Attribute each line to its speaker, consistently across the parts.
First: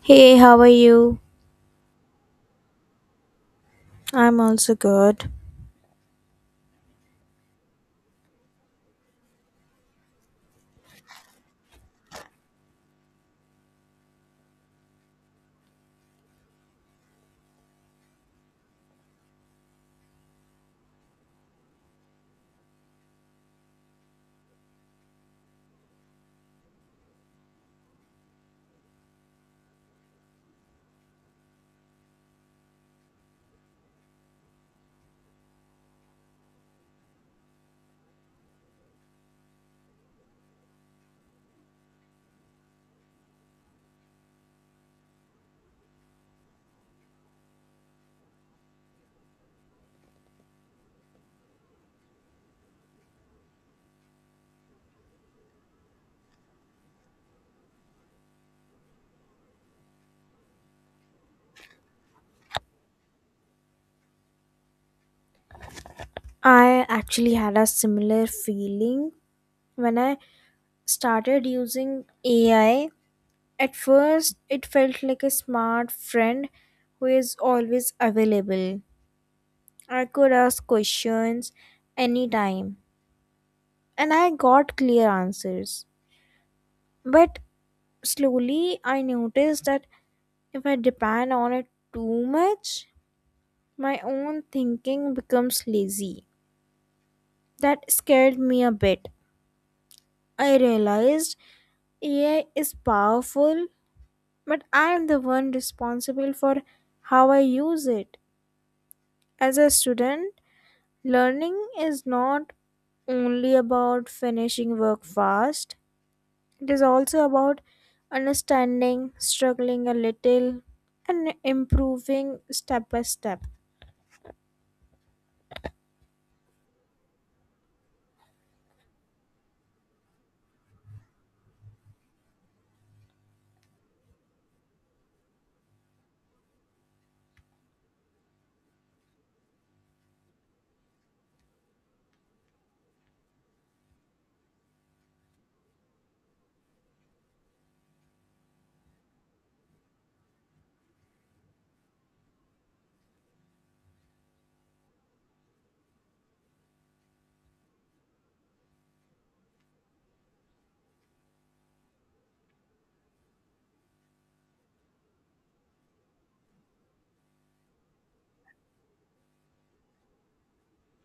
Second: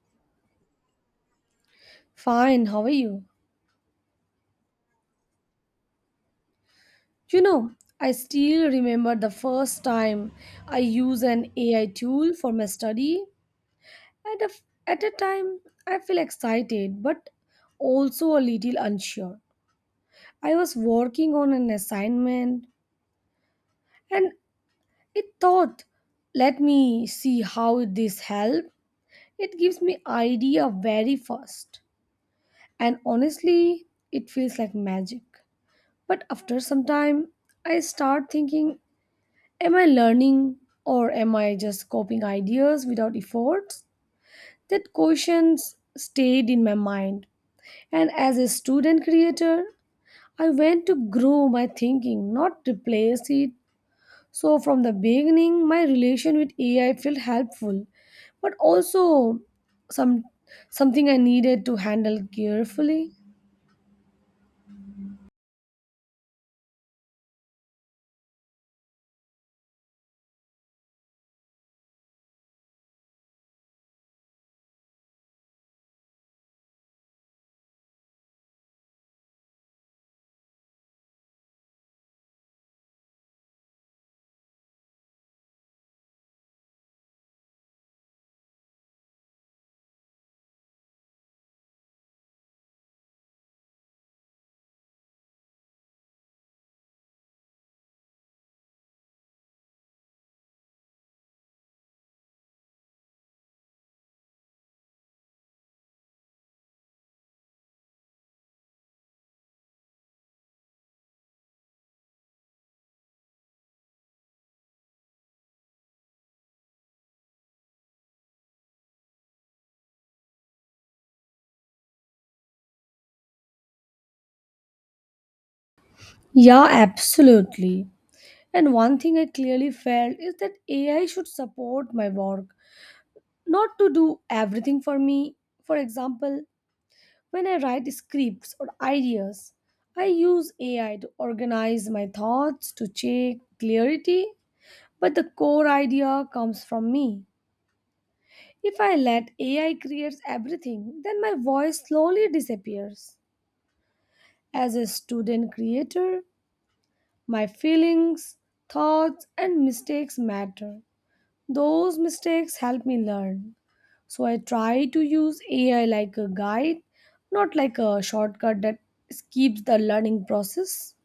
Speaker 1: Hey, how are you?
Speaker 2: Fine, how are you?
Speaker 1: I'm also good.
Speaker 2: You know, I still remember the first time I used an AI tool for my study. At a, at a time, I feel excited but also a little unsure. I was working on an assignment and it thought, let me see how this help. It gives me idea very fast. And honestly, it feels like magic. But after some time, I start thinking, am I learning or am I just copying ideas without efforts? That questions stayed in my mind. And as a student creator, I went to grow my thinking, not replace it. So from the beginning, my relation with AI felt helpful, but also some something I needed to handle carefully.
Speaker 1: I actually had a similar feeling when I started using AI. At first, it felt like a smart friend who is always available. I could ask questions anytime, and I got clear answers. But slowly, I noticed that if I depend on it too much, my own thinking becomes lazy. That scared me a bit. I realized AI is powerful, but I am the one responsible for how I use it. As a student, learning is not only about finishing work fast, it is also about understanding, struggling a little, and improving step by step.
Speaker 2: Yeah, absolutely. And one thing I clearly felt is that AI should support my work, not to do everything for me. For example, when I write scripts or ideas, I use AI to organize my thoughts to check clarity, but the core idea comes from me. If I let AI create everything, then my voice slowly disappears. As a student creator, my feelings, thoughts, and mistakes matter. Those mistakes help me learn. So I try to use AI like a guide, not like a shortcut that keeps the learning process.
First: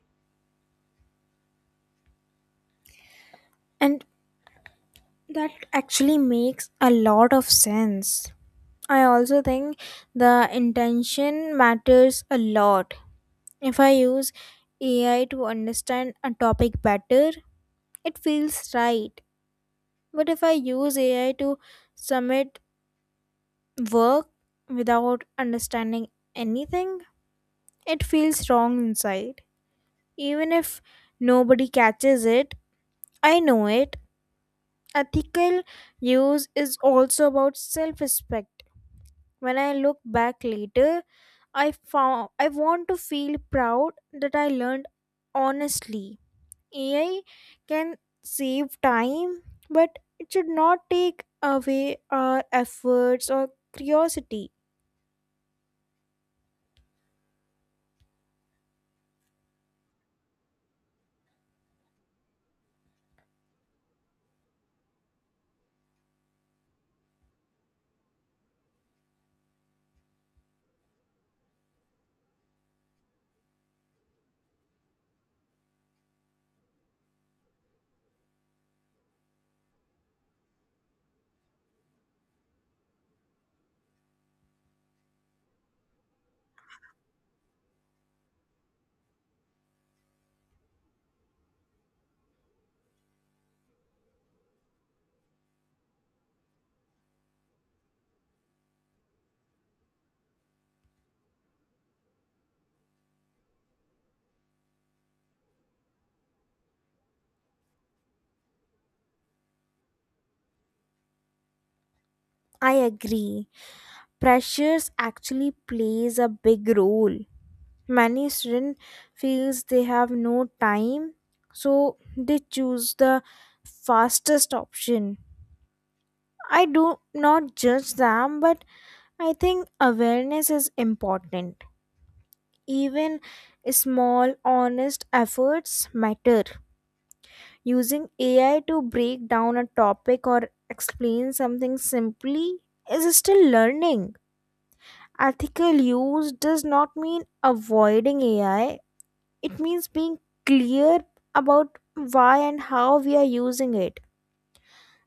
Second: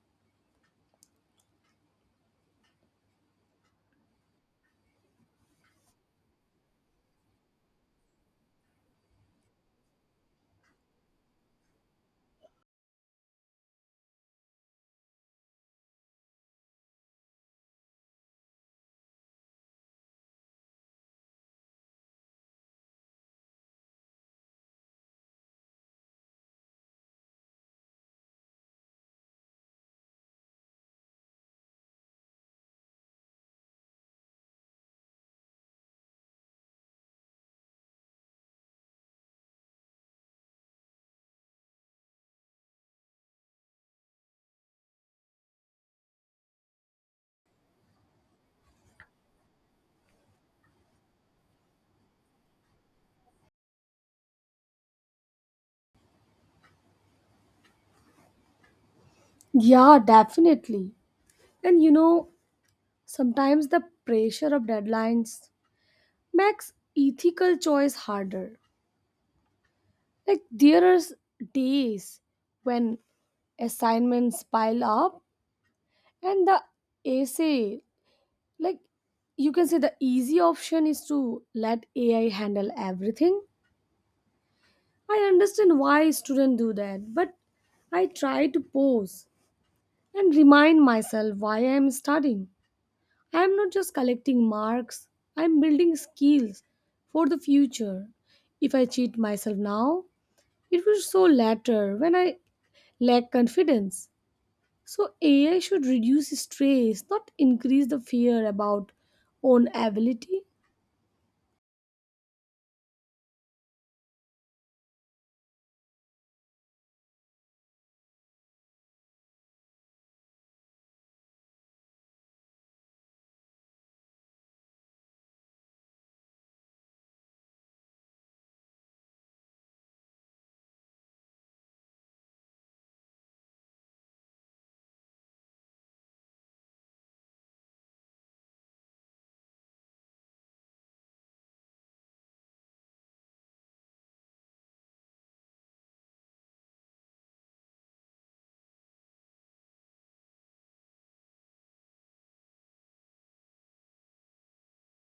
Speaker 1: And that actually makes a lot of sense. I also think the intention matters a lot. If I use AI to understand a topic better, it feels right. But if I use AI to submit work without understanding anything, it feels wrong inside. Even if nobody catches it, I know it. Ethical use is also about self respect. When I look back later, I found I want to feel proud that I learned honestly. AI can save time, but it should not take away our efforts or curiosity.
Speaker 2: Yeah, definitely. And sometimes the pressure of deadlines makes ethical choice harder. Like there are days when assignments pile up and the essay, like, you can say the easy option is to let AI handle everything. I understand why students do that, but I try to pause and remind myself why I am studying. I am not just collecting marks, I am building skills for the future. If I cheat myself now, it will show later when I lack confidence. So, AI should reduce stress, not increase the fear about own ability.
Speaker 1: I agree. Pressures actually plays a big role. Many students feels they have no time, so they choose the fastest option. I do not judge them, but I think awareness is important. Even small, honest efforts matter. Using AI to break down a topic or explain something simply is still learning. Ethical use does not mean avoiding AI, it means being clear about why and how we are using it.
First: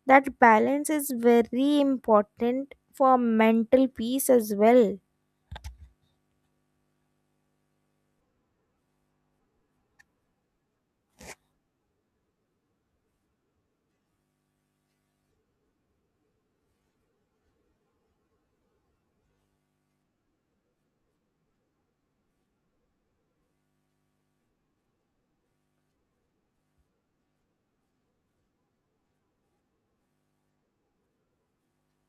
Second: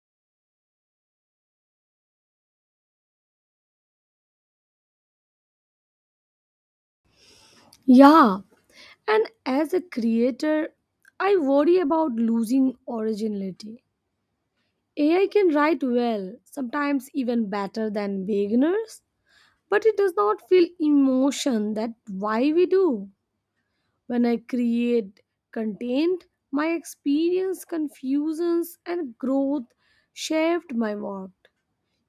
Speaker 1: That balance is very important for mental peace as well.
Speaker 2: Yeah, and as a creator, I worry about losing originality. AI can write well, sometimes even better than beginners, but it does not feel emotion that why we do. When I create content, my experience, confusions, and growth shaped my work.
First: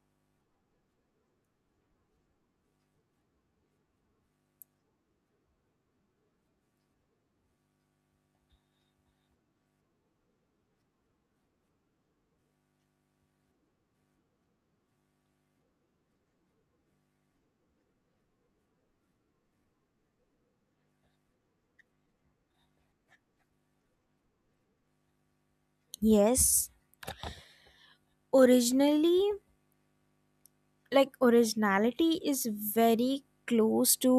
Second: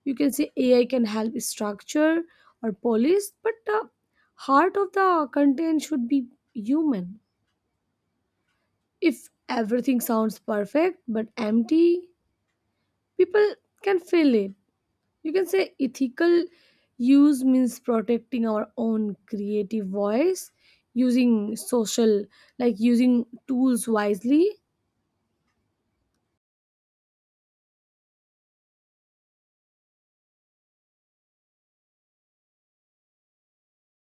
Speaker 2: You can say AI can help structure or polish, but the heart of the content should be human. If everything sounds perfect but empty, people can feel it. You can say ethical use means protecting our own creative voice, using social, like using tools wisely.
Speaker 1: Yes, originally, like, originality is very close to,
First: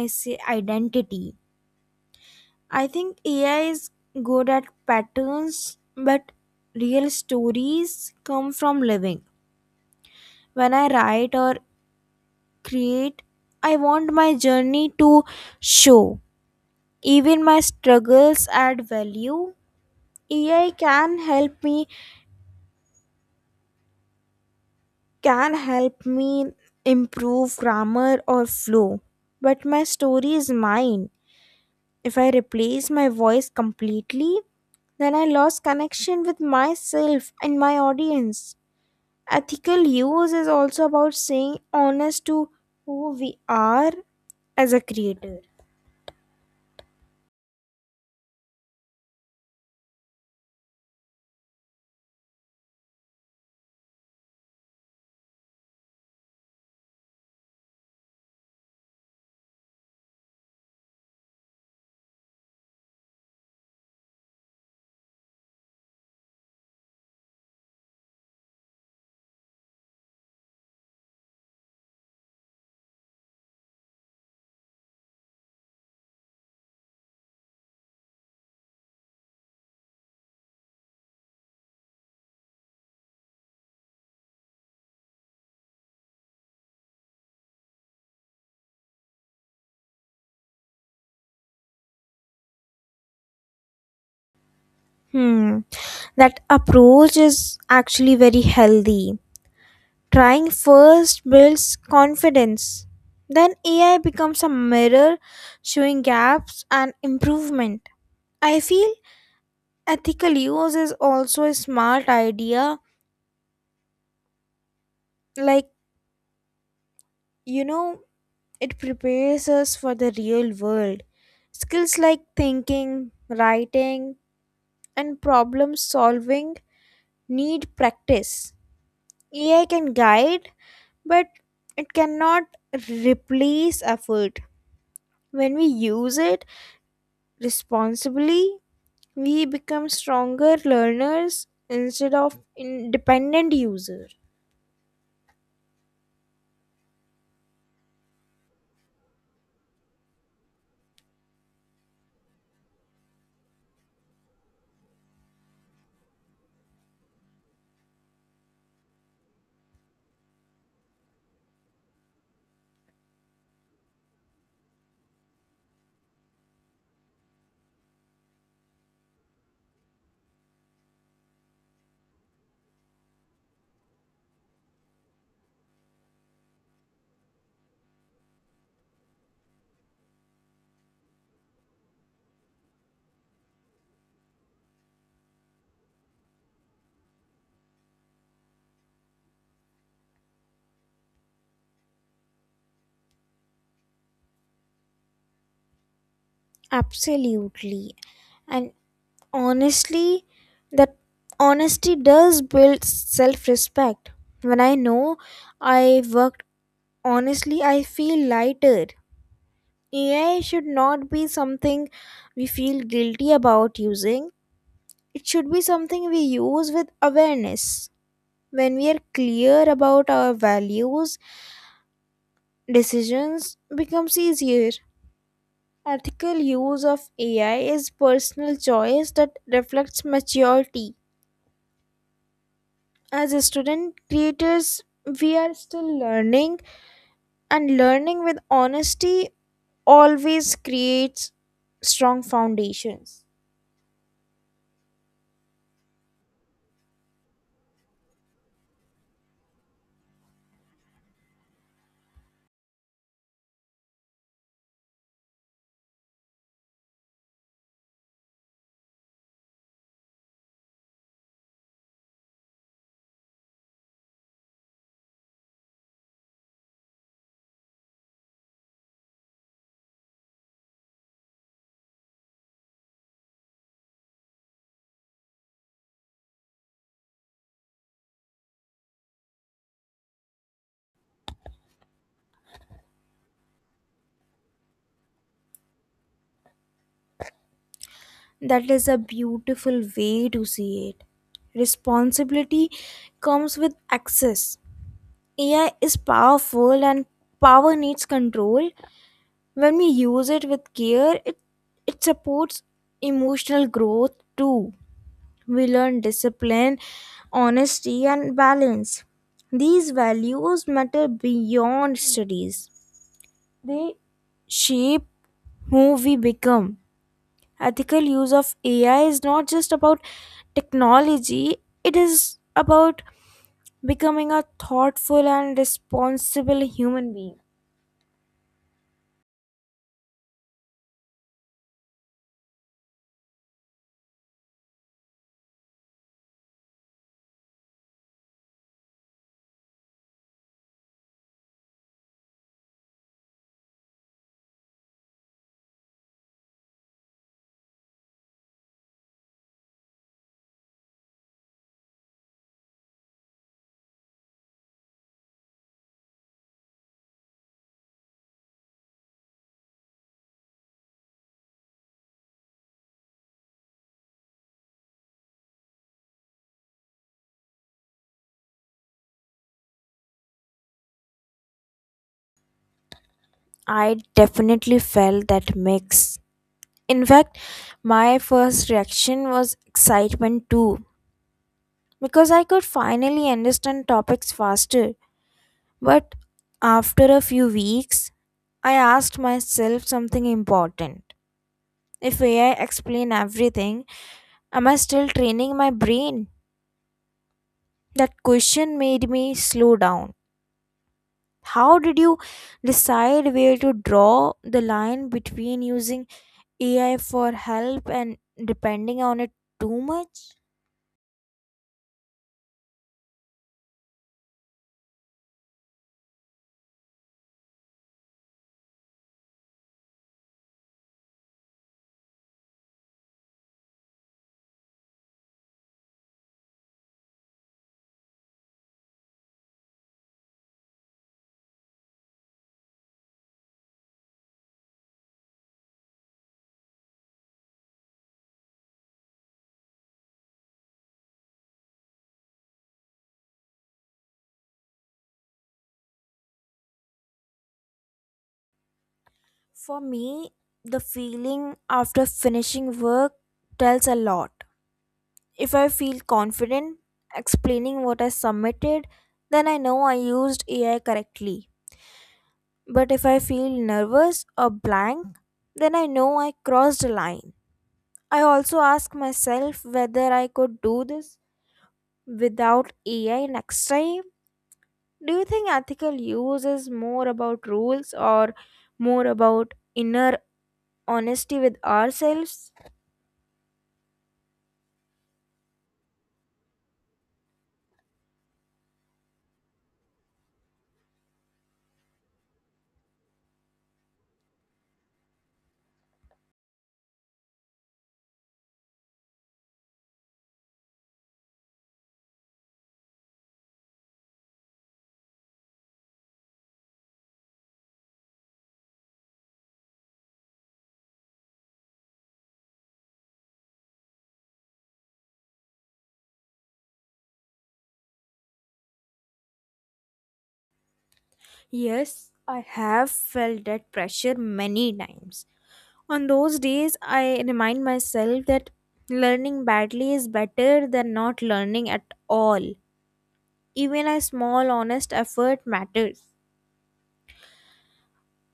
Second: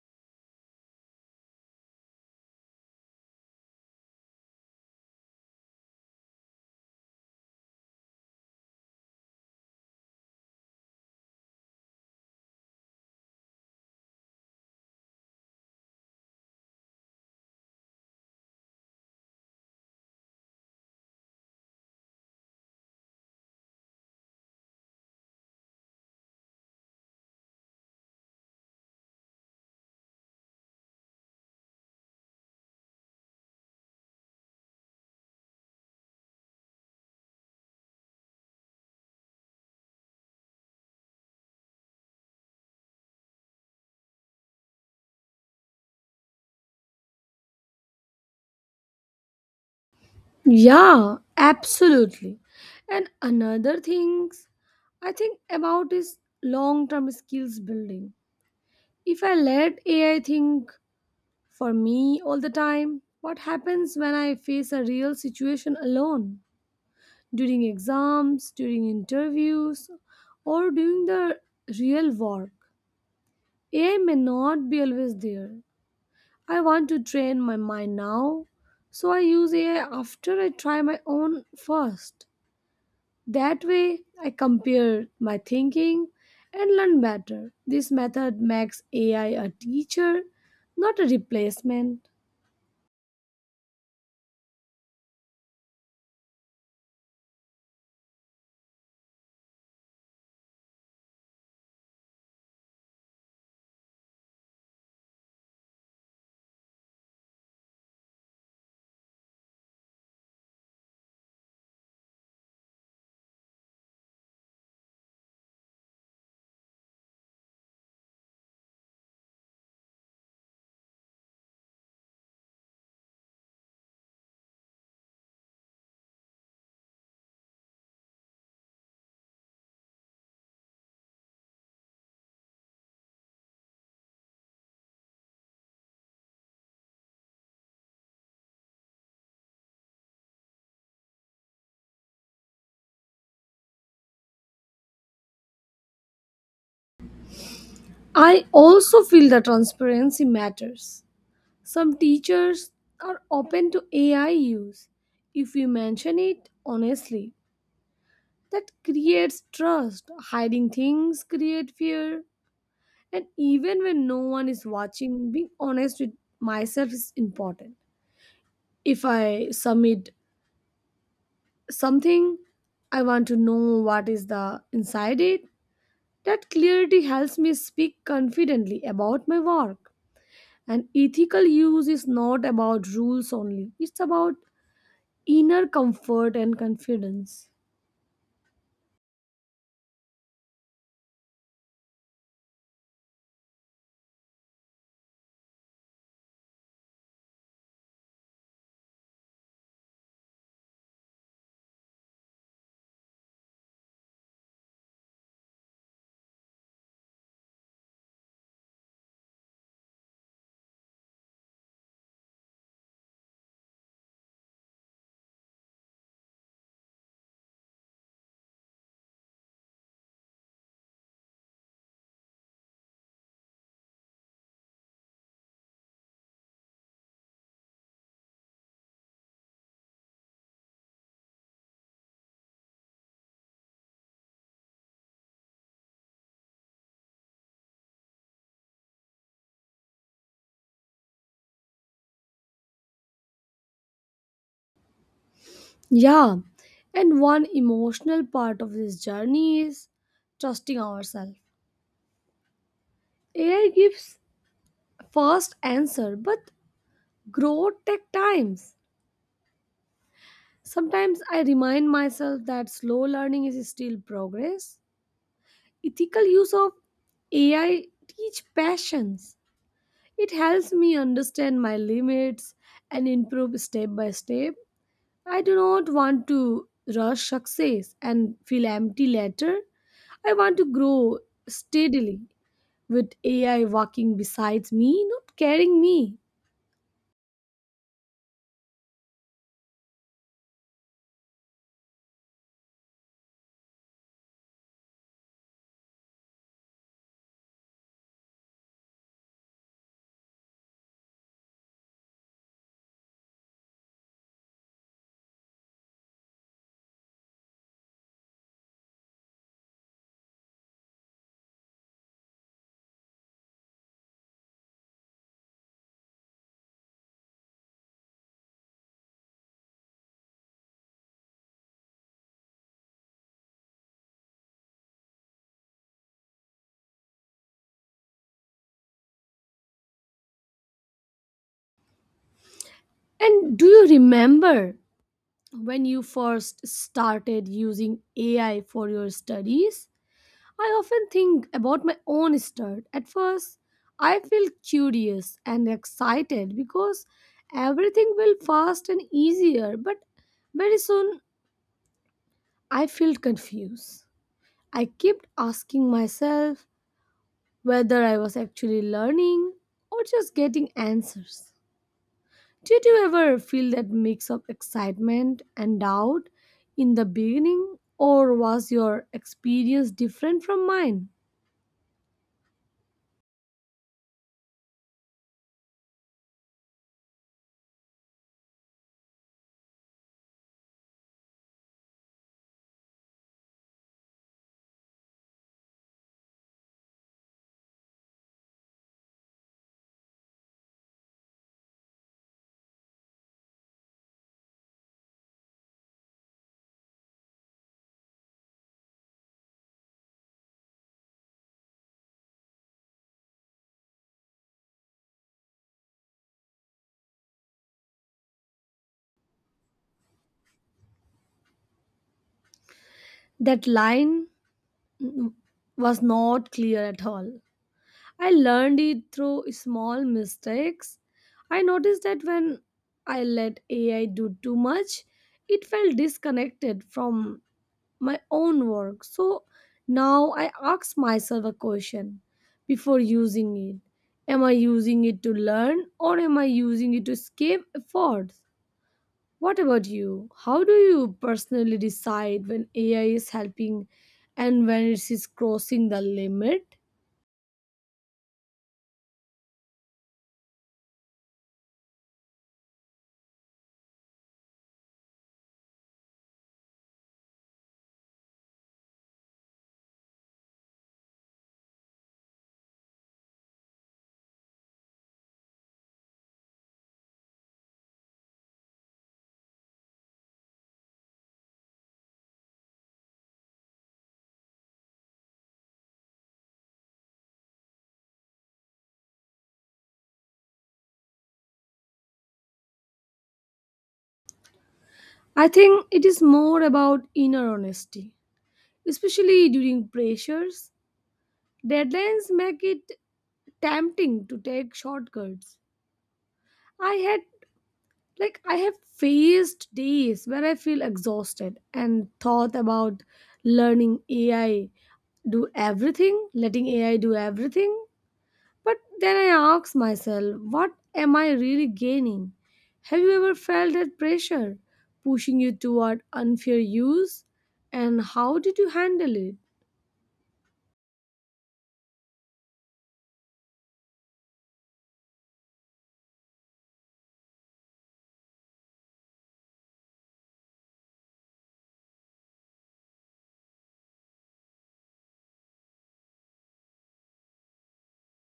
Speaker 1: I say, identity. I think AI is good at patterns, but real stories come from living. When I write or create, I want my journey to show. Even my struggles add value. AI can help me improve grammar or flow. But my story is mine. If I replace my voice completely, then I lost connection with myself and my audience. Ethical use is also about saying honest to who we are as a creator.
Speaker 2: Yeah, absolutely. And another things I think about is long term skills building. If I let AI think for me all the time, what happens when I face a real situation alone? During exams, during interviews, or during the real work? AI may not be always there. I want to train my mind now, so I use AI after I try my own first. That way, I compare my thinking and learn better. This method makes AI a teacher, not a replacement.
Speaker 1: Hmm, that approach is actually very healthy. Trying first builds confidence. Then AI becomes a mirror showing gaps and improvement. I feel ethical use is also a smart idea. Like, you know, it prepares us for the real world. Skills like thinking, writing, and problem solving need practice. AI can guide, but it cannot replace effort. When we use it, responsibly, we become stronger learners instead of independent user.
Speaker 2: I also feel that transparency matters. Some teachers are open to AI use if you mention it honestly. That creates trust. Hiding things create fear. And even when no one is watching, being honest with myself is important. If I submit something, I want to know what is the inside it. That clarity helps me speak confidently about my work. And ethical use is not about rules only. It's about inner comfort and confidence.
Speaker 1: Absolutely. And honestly, that honesty does build self-respect. When I know I worked honestly, I feel lighter. AI should not be something we feel guilty about using. It should be something we use with awareness. When we are clear about our values, decisions becomes easier. Ethical use of AI is personal choice that reflects maturity. As a student creators, we are still learning, and learning with honesty always creates strong foundations.
Speaker 2: Yeah, and one emotional part of this journey is trusting ourselves. AI gives fast answer, but growth takes times. Sometimes I remind myself that slow learning is still progress. Ethical use of AI teach patience. It helps me understand my limits and improve step by step. I do not want to rush success and feel empty later. I want to grow steadily with AI walking beside me, not carrying me.
Speaker 1: That is a beautiful way to see it. Responsibility comes with access. AI is powerful and power needs control. When we use it with care, it supports emotional growth too. We learn discipline, honesty, and balance. These values matter beyond studies. They shape who we become. Ethical use of AI is not just about technology, it is about becoming a thoughtful and responsible human being.
Speaker 2: And do you remember when you first started using AI for your studies? I often think about my own start. At first, I feel curious and excited because everything will fast and easier, but very soon I feel confused. I kept asking myself, whether I was actually learning or just getting answers. Did you ever feel that mix of excitement and doubt in the beginning, or was your experience different from mine?
Speaker 1: I definitely felt that mix. In fact, my first reaction was excitement too, because I could finally understand topics faster. But after a few weeks, I asked myself something important. If AI explain everything, am I still training my brain? That question made me slow down. How did you decide where to draw the line between using AI for help and depending on it too much?
Speaker 2: That line, mm, was not clear at all. I learned it through small mistakes. I noticed that when I let AI do too much, it felt disconnected from my own work. So now I ask myself a question before using it. Am I using it to learn or am I using it to escape efforts? What about you? How do you personally decide when AI is helping and when it is crossing the limit?
Speaker 1: For me, the feeling after finishing work tells a lot. If I feel confident explaining what I submitted, then I know I used AI correctly. But if I feel nervous or blank, then I know I crossed a line. I also ask myself whether I could do this without AI next time. Do you think ethical use is more about rules or more about inner honesty with ourselves?
Speaker 2: I think it is more about inner honesty, especially during pressures. Deadlines make it tempting to take shortcuts. I had like I have faced days where I feel exhausted and thought about learning ai do everything letting AI do everything. But then I ask myself, what am I really gaining? Have you ever felt that pressure pushing you toward unfair use, and how did you handle it?
Speaker 1: Yes, I have felt that pressure many times. On those days, I remind myself that learning badly is better than not learning at all. Even a small, honest effort matters.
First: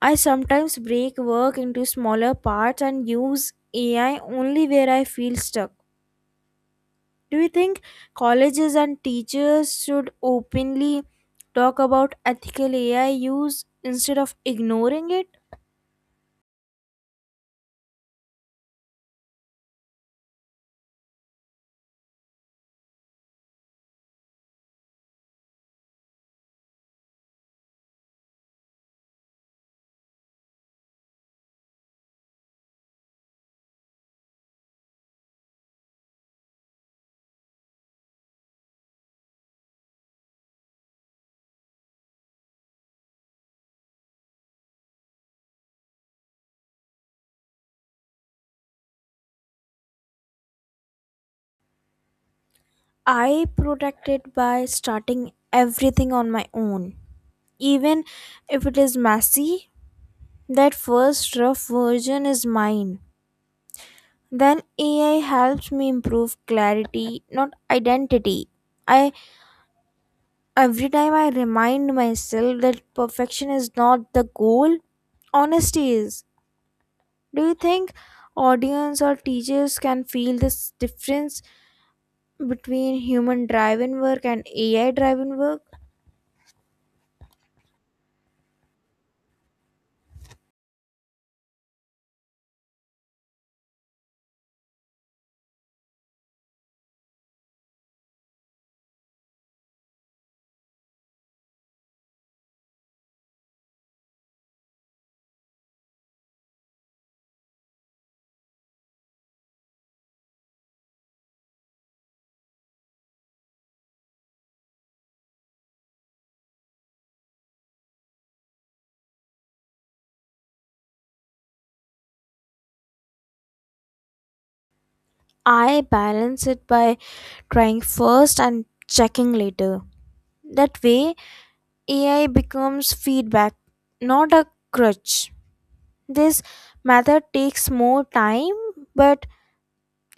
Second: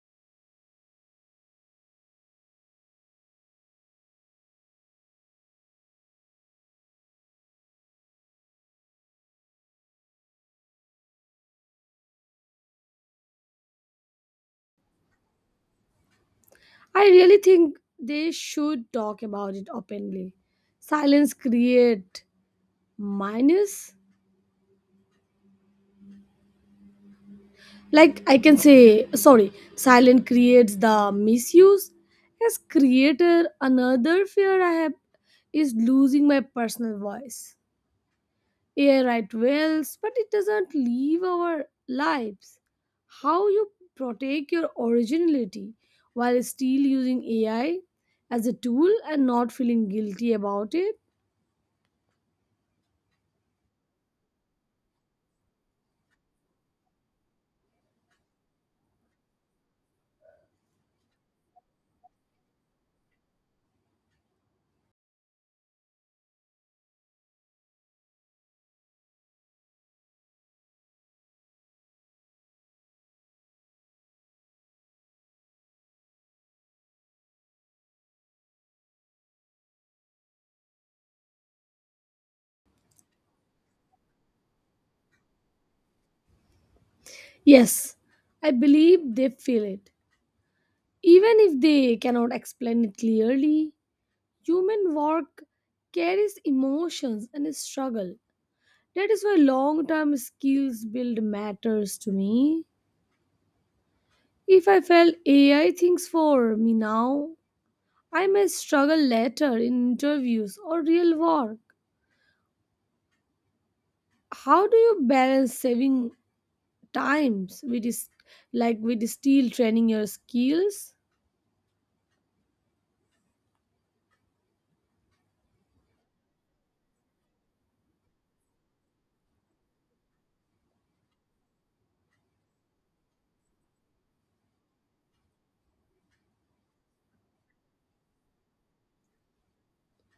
Speaker 1: I sometimes break work into smaller parts and use AI only where I feel stuck. Do you think colleges and teachers should openly talk about ethical AI use instead of ignoring it?
Speaker 2: I really think they should talk about it openly. Silence create minus, like, I can say sorry, silent creates the misuse. As creator, another fear I have is losing my personal voice. AI write wills, but it doesn't leave our lives. How you protect your originality while still using AI as a tool and not feeling guilty about it?
Speaker 1: I protected by starting everything on my own. Even if it is messy, that first rough version is mine. Then AI helps me improve clarity, not identity. I Every time I remind myself that perfection is not the goal, honesty is. Do you think audience or teachers can feel this difference between human driven work and AI driven work?
Speaker 2: Yes, I believe they feel it even if they cannot explain it clearly. Human work carries emotions and struggle. That is why long term skills build matters to me. If I felt AI thinks for me now, I may struggle later in interviews or real work. How do you balance saving times with is like with still training your skills?
Speaker 1: I balance it by trying first and checking later. That way, AI becomes feedback, not a crutch. This method takes more time, but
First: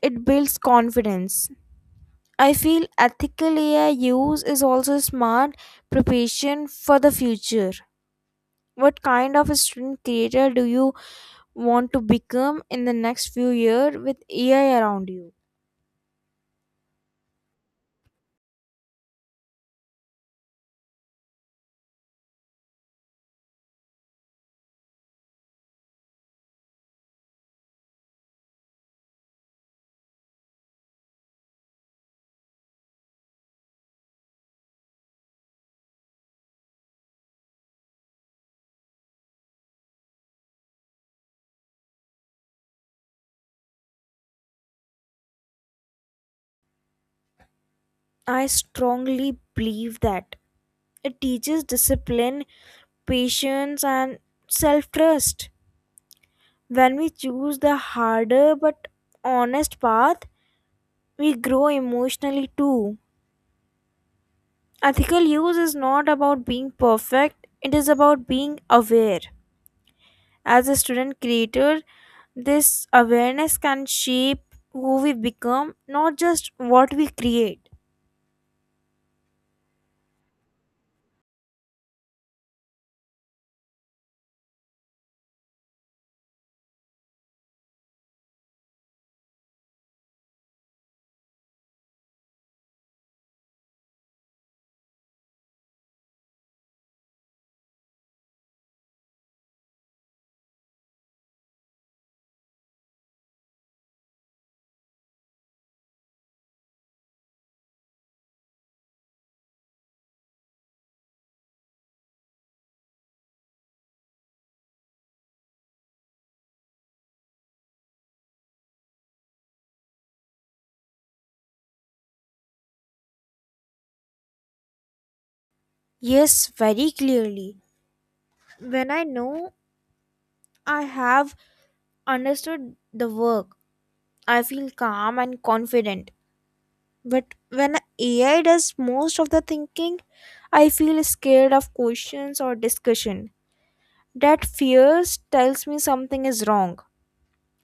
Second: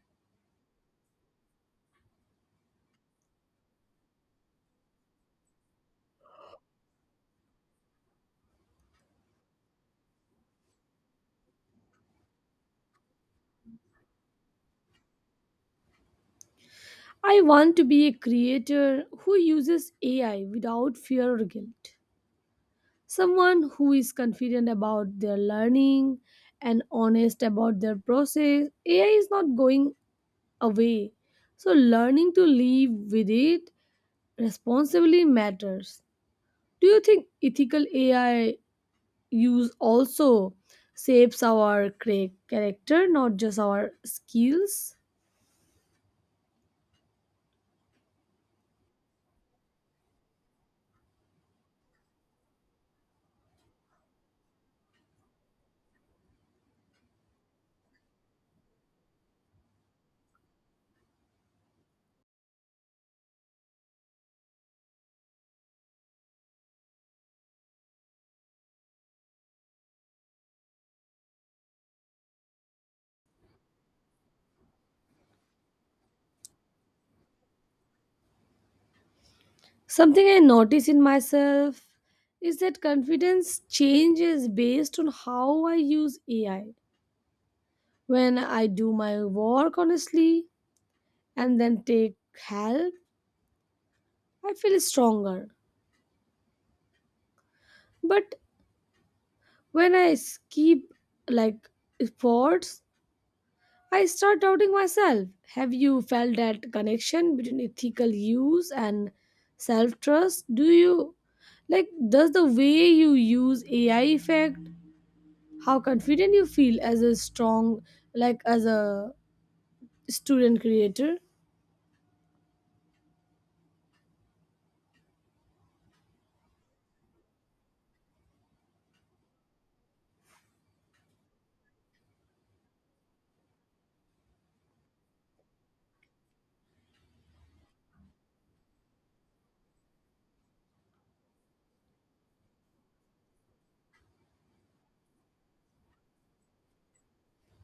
Speaker 1: it builds confidence. I feel ethical AI use is also smart preparation for the future. What kind of a student creator do you want to become in the next few years with AI around you?
Speaker 2: I want to be a creator who uses AI without fear or guilt. Someone who is confident about their learning and honest about their process. AI is not going away. So, learning to live with it responsibly matters. Do you think ethical AI use also shapes our character, not just our skills?
Speaker 1: I strongly believe that. It teaches discipline, patience, and self trust. When we choose the harder but honest path, we grow emotionally too. Ethical use is not about being perfect, it is about being aware. As a student creator, this awareness can shape who we become, not just what we create.
Speaker 2: Something I notice in myself is that confidence changes based on how I use AI. When I do my work honestly and then take help, I feel stronger. But when I skip, like, sports, I start doubting myself. Have you felt that connection between ethical use and self trust? Do you like does the way you use AI affect how confident you feel as a student creator?
Speaker 1: Yes, very clearly. When I know I have understood the work, I feel calm and confident. But when AI does most of the thinking, I feel scared of questions or discussion. That fear tells me something is wrong.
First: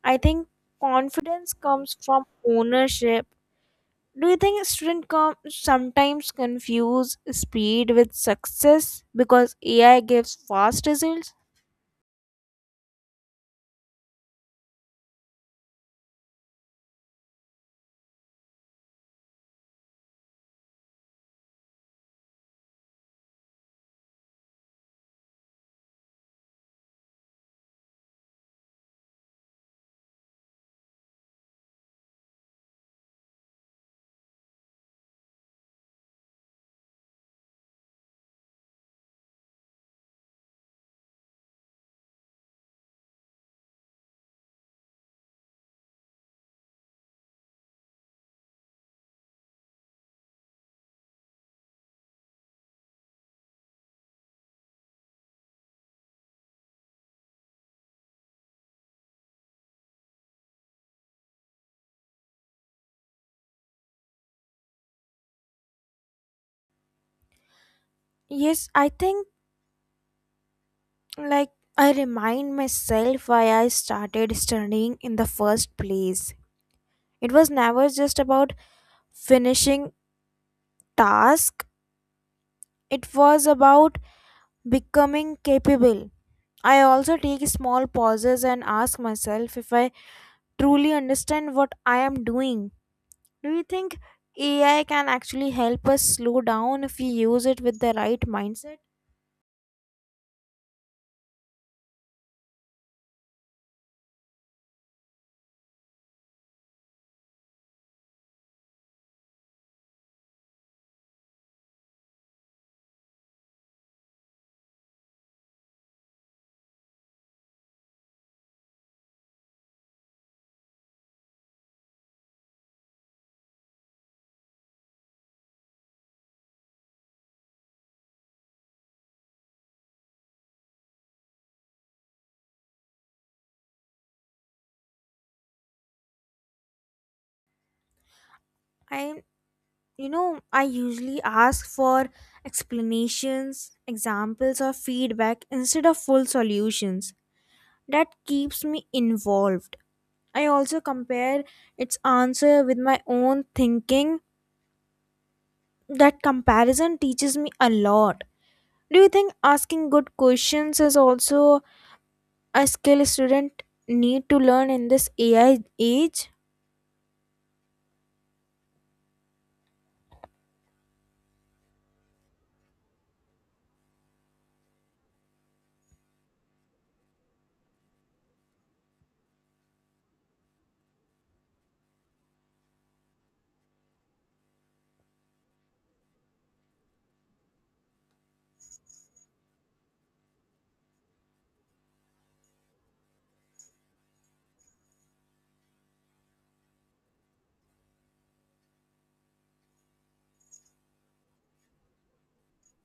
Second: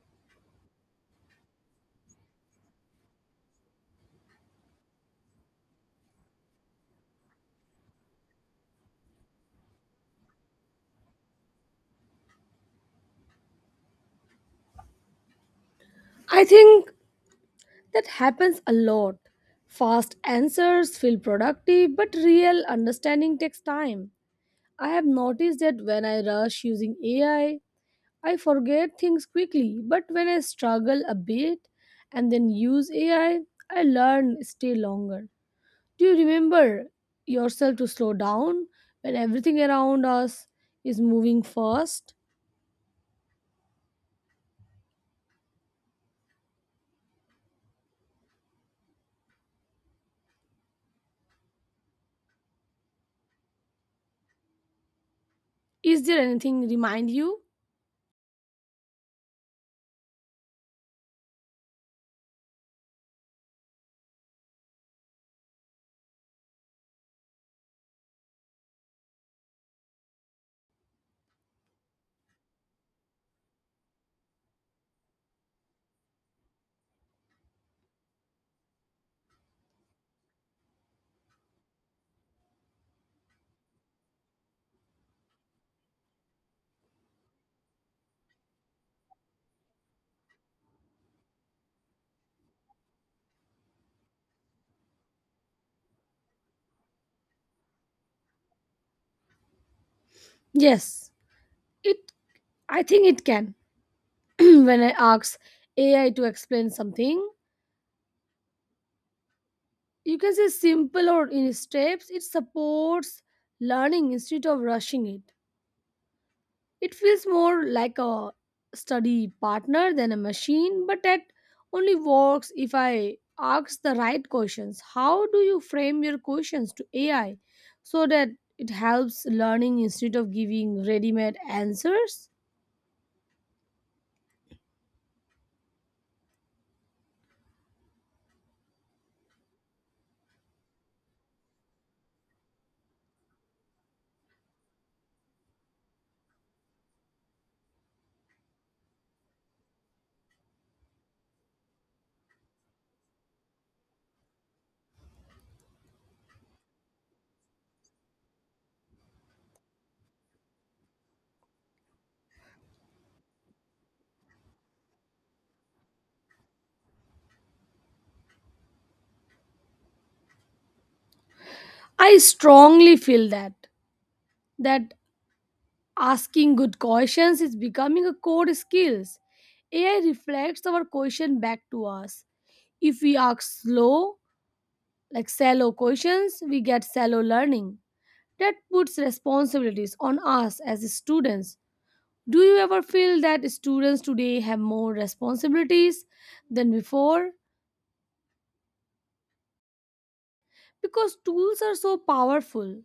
Speaker 1: I think confidence comes from ownership. Do you think students sometimes confuse speed with success because AI gives fast results?
Speaker 2: I think that happens a lot. Fast answers feel productive, but real understanding takes time. I have noticed that when I rush using AI, I forget things quickly, but when I struggle a bit and then use AI, I learn stay longer. Do you remember yourself to slow down when everything around us is moving fast? Is there anything remind you?
Speaker 1: Yes, I think, like, I remind myself why I started studying in the first place. It was never just about finishing task, it was about becoming capable. I also take small pauses and ask myself if I truly understand what I am doing. Do you think AI can actually help us slow down if we use it with the right mindset?
Speaker 2: Yes, it I think it can. When I ask AI to explain something, you can say simple or in steps. It supports learning instead of rushing it. It feels more like a study partner than a machine, but that only works if I ask the right questions. How do you frame your questions to AI so that it helps learning instead of giving ready made answers?
Speaker 1: I I usually ask for explanations, examples or feedback instead of full solutions. That keeps me involved. I also compare its answer with my own thinking. That comparison teaches me a lot. Do you think asking good questions is also a skill student need to learn in this AI age?
Speaker 2: I strongly feel that. Asking good questions is becoming a core skill. AI reflects our question back to us. If we ask slow, like shallow questions, we get shallow learning. That puts responsibilities on us as students. Do you ever feel that students today have more responsibilities than before? Because tools are so powerful.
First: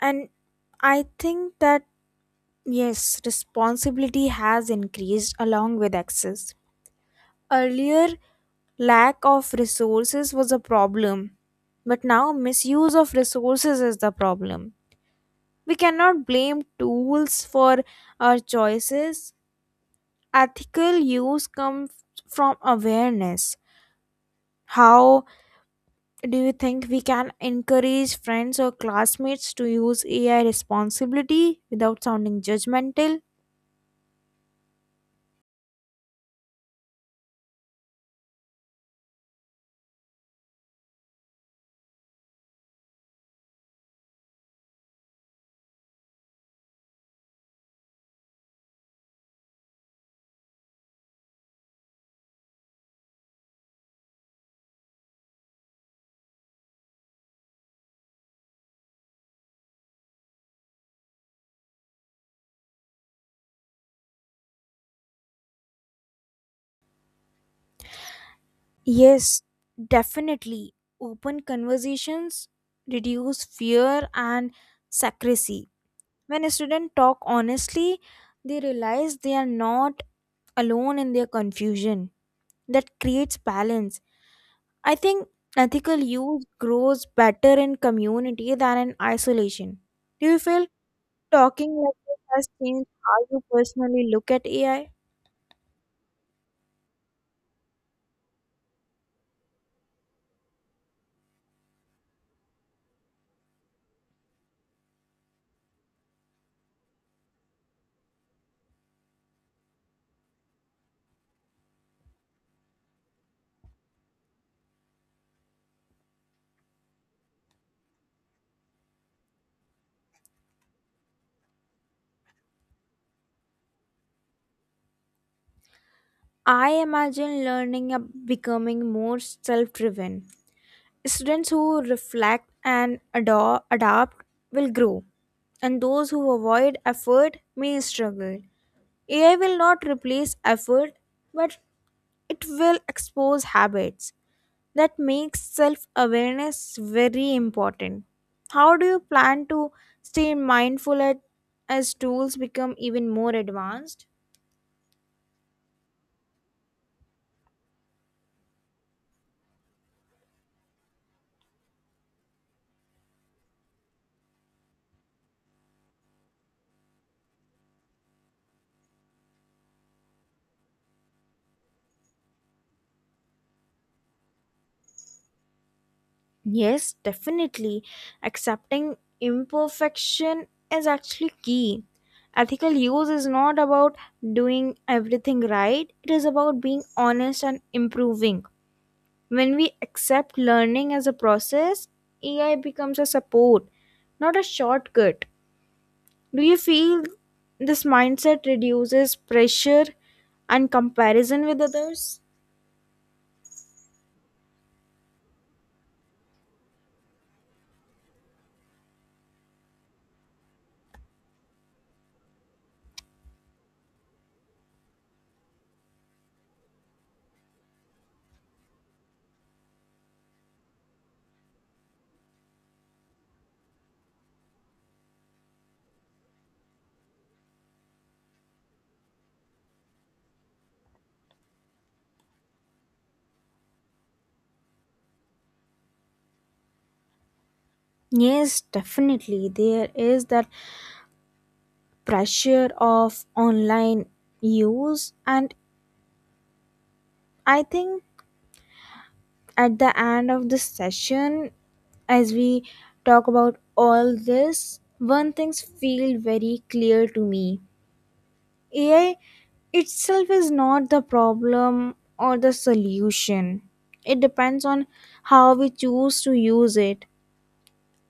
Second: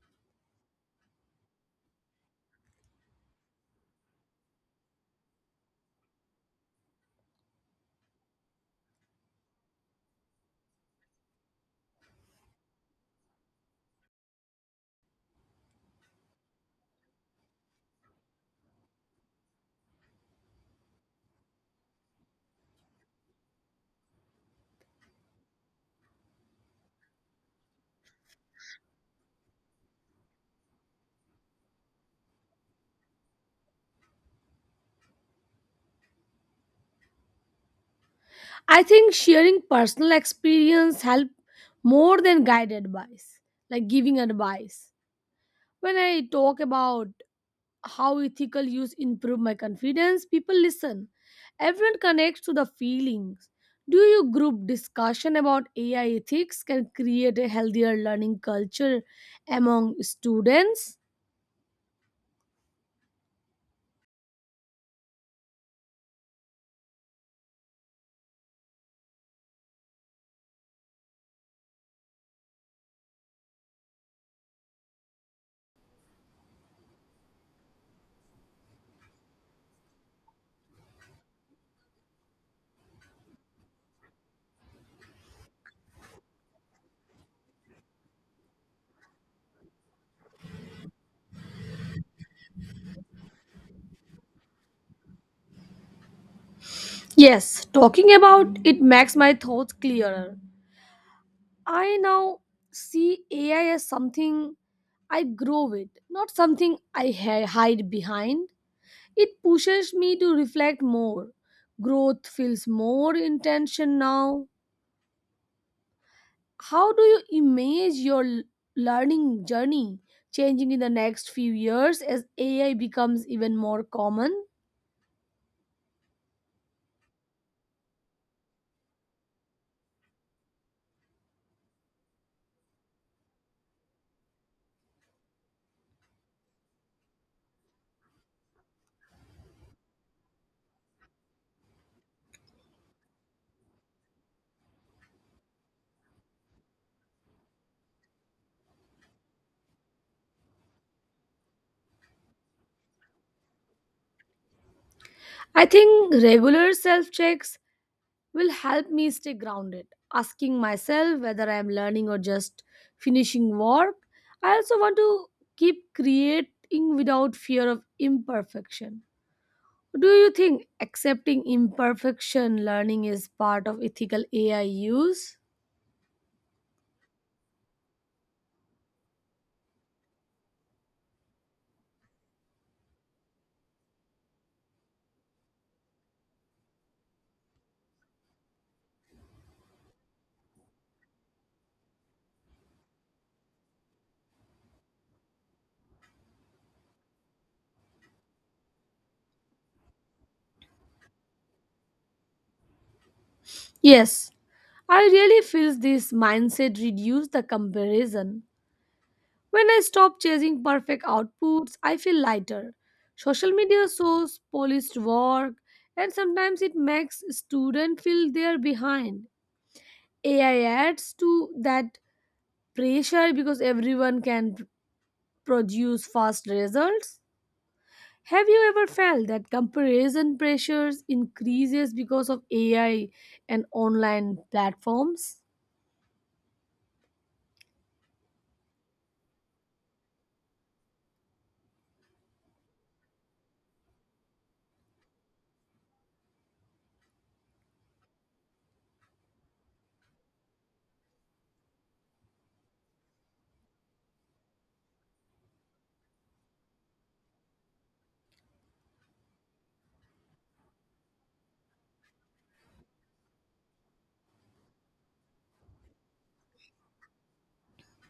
Speaker 1: And I think that yes, responsibility has increased along with access. Earlier, lack of resources was a problem, but now misuse of resources is the problem. We cannot blame tools for our choices. Ethical use comes from awareness. How do you think we can encourage friends or classmates to use AI responsibility without sounding judgmental?
Speaker 2: I think sharing personal experience help more than guided advice, like giving advice. When I talk about how ethical use improve my confidence, people listen. Everyone connects to the feelings. Do you group discussion about AI ethics can create a healthier learning culture among students?
Speaker 1: Yes, definitely. Open conversations reduce fear and secrecy. When a student talk honestly, they realize they are not alone in their confusion. That creates balance. I think ethical use grows better in community than in isolation. Do you feel talking like this has changed how you personally look at AI?
Speaker 2: Yes, talking about it makes my thoughts clearer. I now see AI as something I grow with, not something I hide behind. It pushes me to reflect more. Growth feels more intention now. How do you imagine your learning journey changing in the next few years as AI becomes even more common?
Speaker 1: I imagine learning becoming more self driven. Students who reflect and adapt will grow, and those who avoid effort may struggle. AI will not replace effort, but it will expose habits. That makes self awareness very important. How do you plan to stay mindful as tools become even more advanced?
Speaker 2: I think regular self checks will help me stay grounded, asking myself whether I am learning or just finishing work. I also want to keep creating without fear of imperfection. Do you think accepting imperfection learning is part of ethical AI use?
Speaker 1: Yes, definitely. Accepting imperfection is actually key. Ethical use is not about doing everything right, it is about being honest and improving. When we accept learning as a process, AI becomes a support, not a shortcut. Do you feel this mindset reduces pressure and comparison with others?
Speaker 2: Yes, I really feel this mindset reduces the comparison. When I stop chasing perfect outputs, I feel lighter. Social media shows polished work, and sometimes it makes students feel they're behind. AI adds to that pressure because everyone can produce fast results. Have you ever felt that comparison pressures increases because of AI and online platforms?
Speaker 1: Yes, definitely. There is that pressure of online use, and I think at the end of this session, as we talk about all this, one thing's feel very clear to me. AI itself is not the problem or the solution. It depends on how we choose to use it.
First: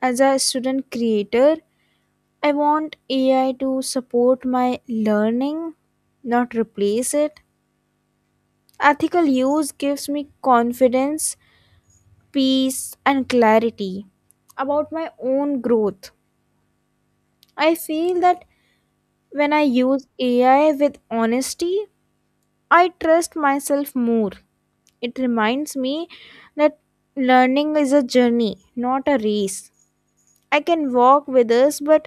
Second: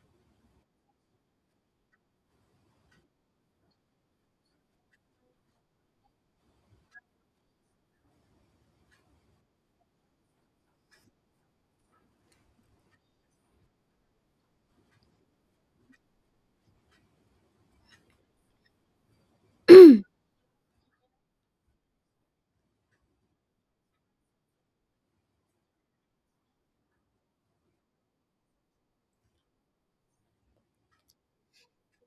Speaker 1: As a student creator, I want AI to support my learning, not replace it. Ethical use gives me confidence, peace, and clarity about my own growth. I feel that when I use AI with honesty, I trust myself more. It reminds me that learning is a journey, not a race. I can walk with us, but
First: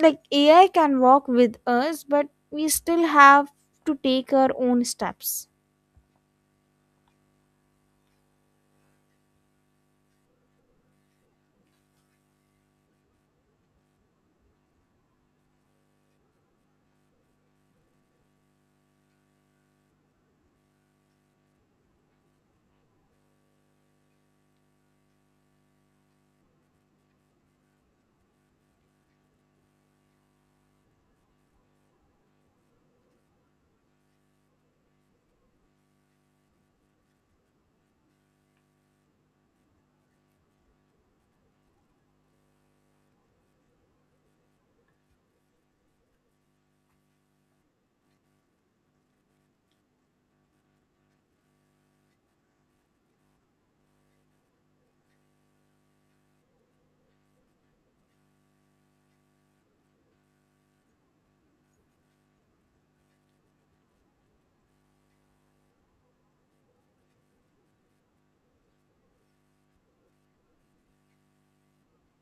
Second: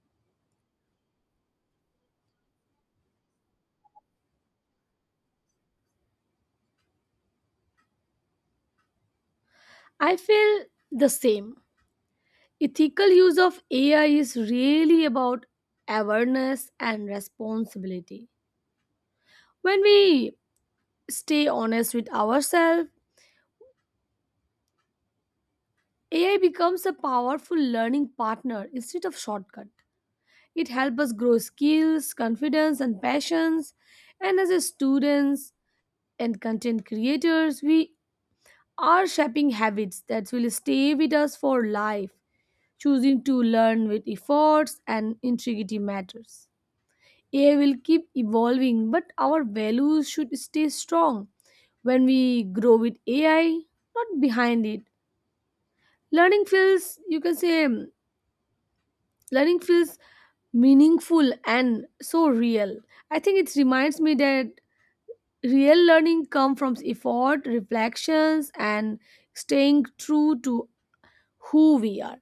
Speaker 1: like AI can walk with us, but we still have to take our own steps.
Speaker 2: I feel the same. Ethical use of AI is really about awareness and responsibility. When we stay honest with ourselves, AI becomes a powerful learning partner instead of shortcut. It helps us grow skills, confidence and passions. And as a students and content creators, we are shaping habits that will stay with us for life, choosing to learn with efforts and integrity matters. AI will keep evolving, but our values should stay strong. When we grow with AI, not behind it. Learning feels, you can say, mm, learning feels meaningful and so real. I think it reminds me that real learning comes from effort, reflections, and staying true to who we are.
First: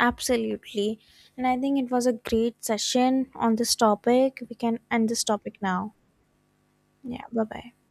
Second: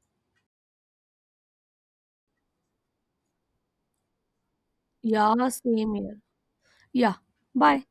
Speaker 1: Absolutely. And I think it was a great session on this topic. We can end this
Speaker 2: Yeah,
Speaker 1: topic now.
Speaker 2: same here. Yeah,
Speaker 1: Yeah, bye bye.
Speaker 2: bye.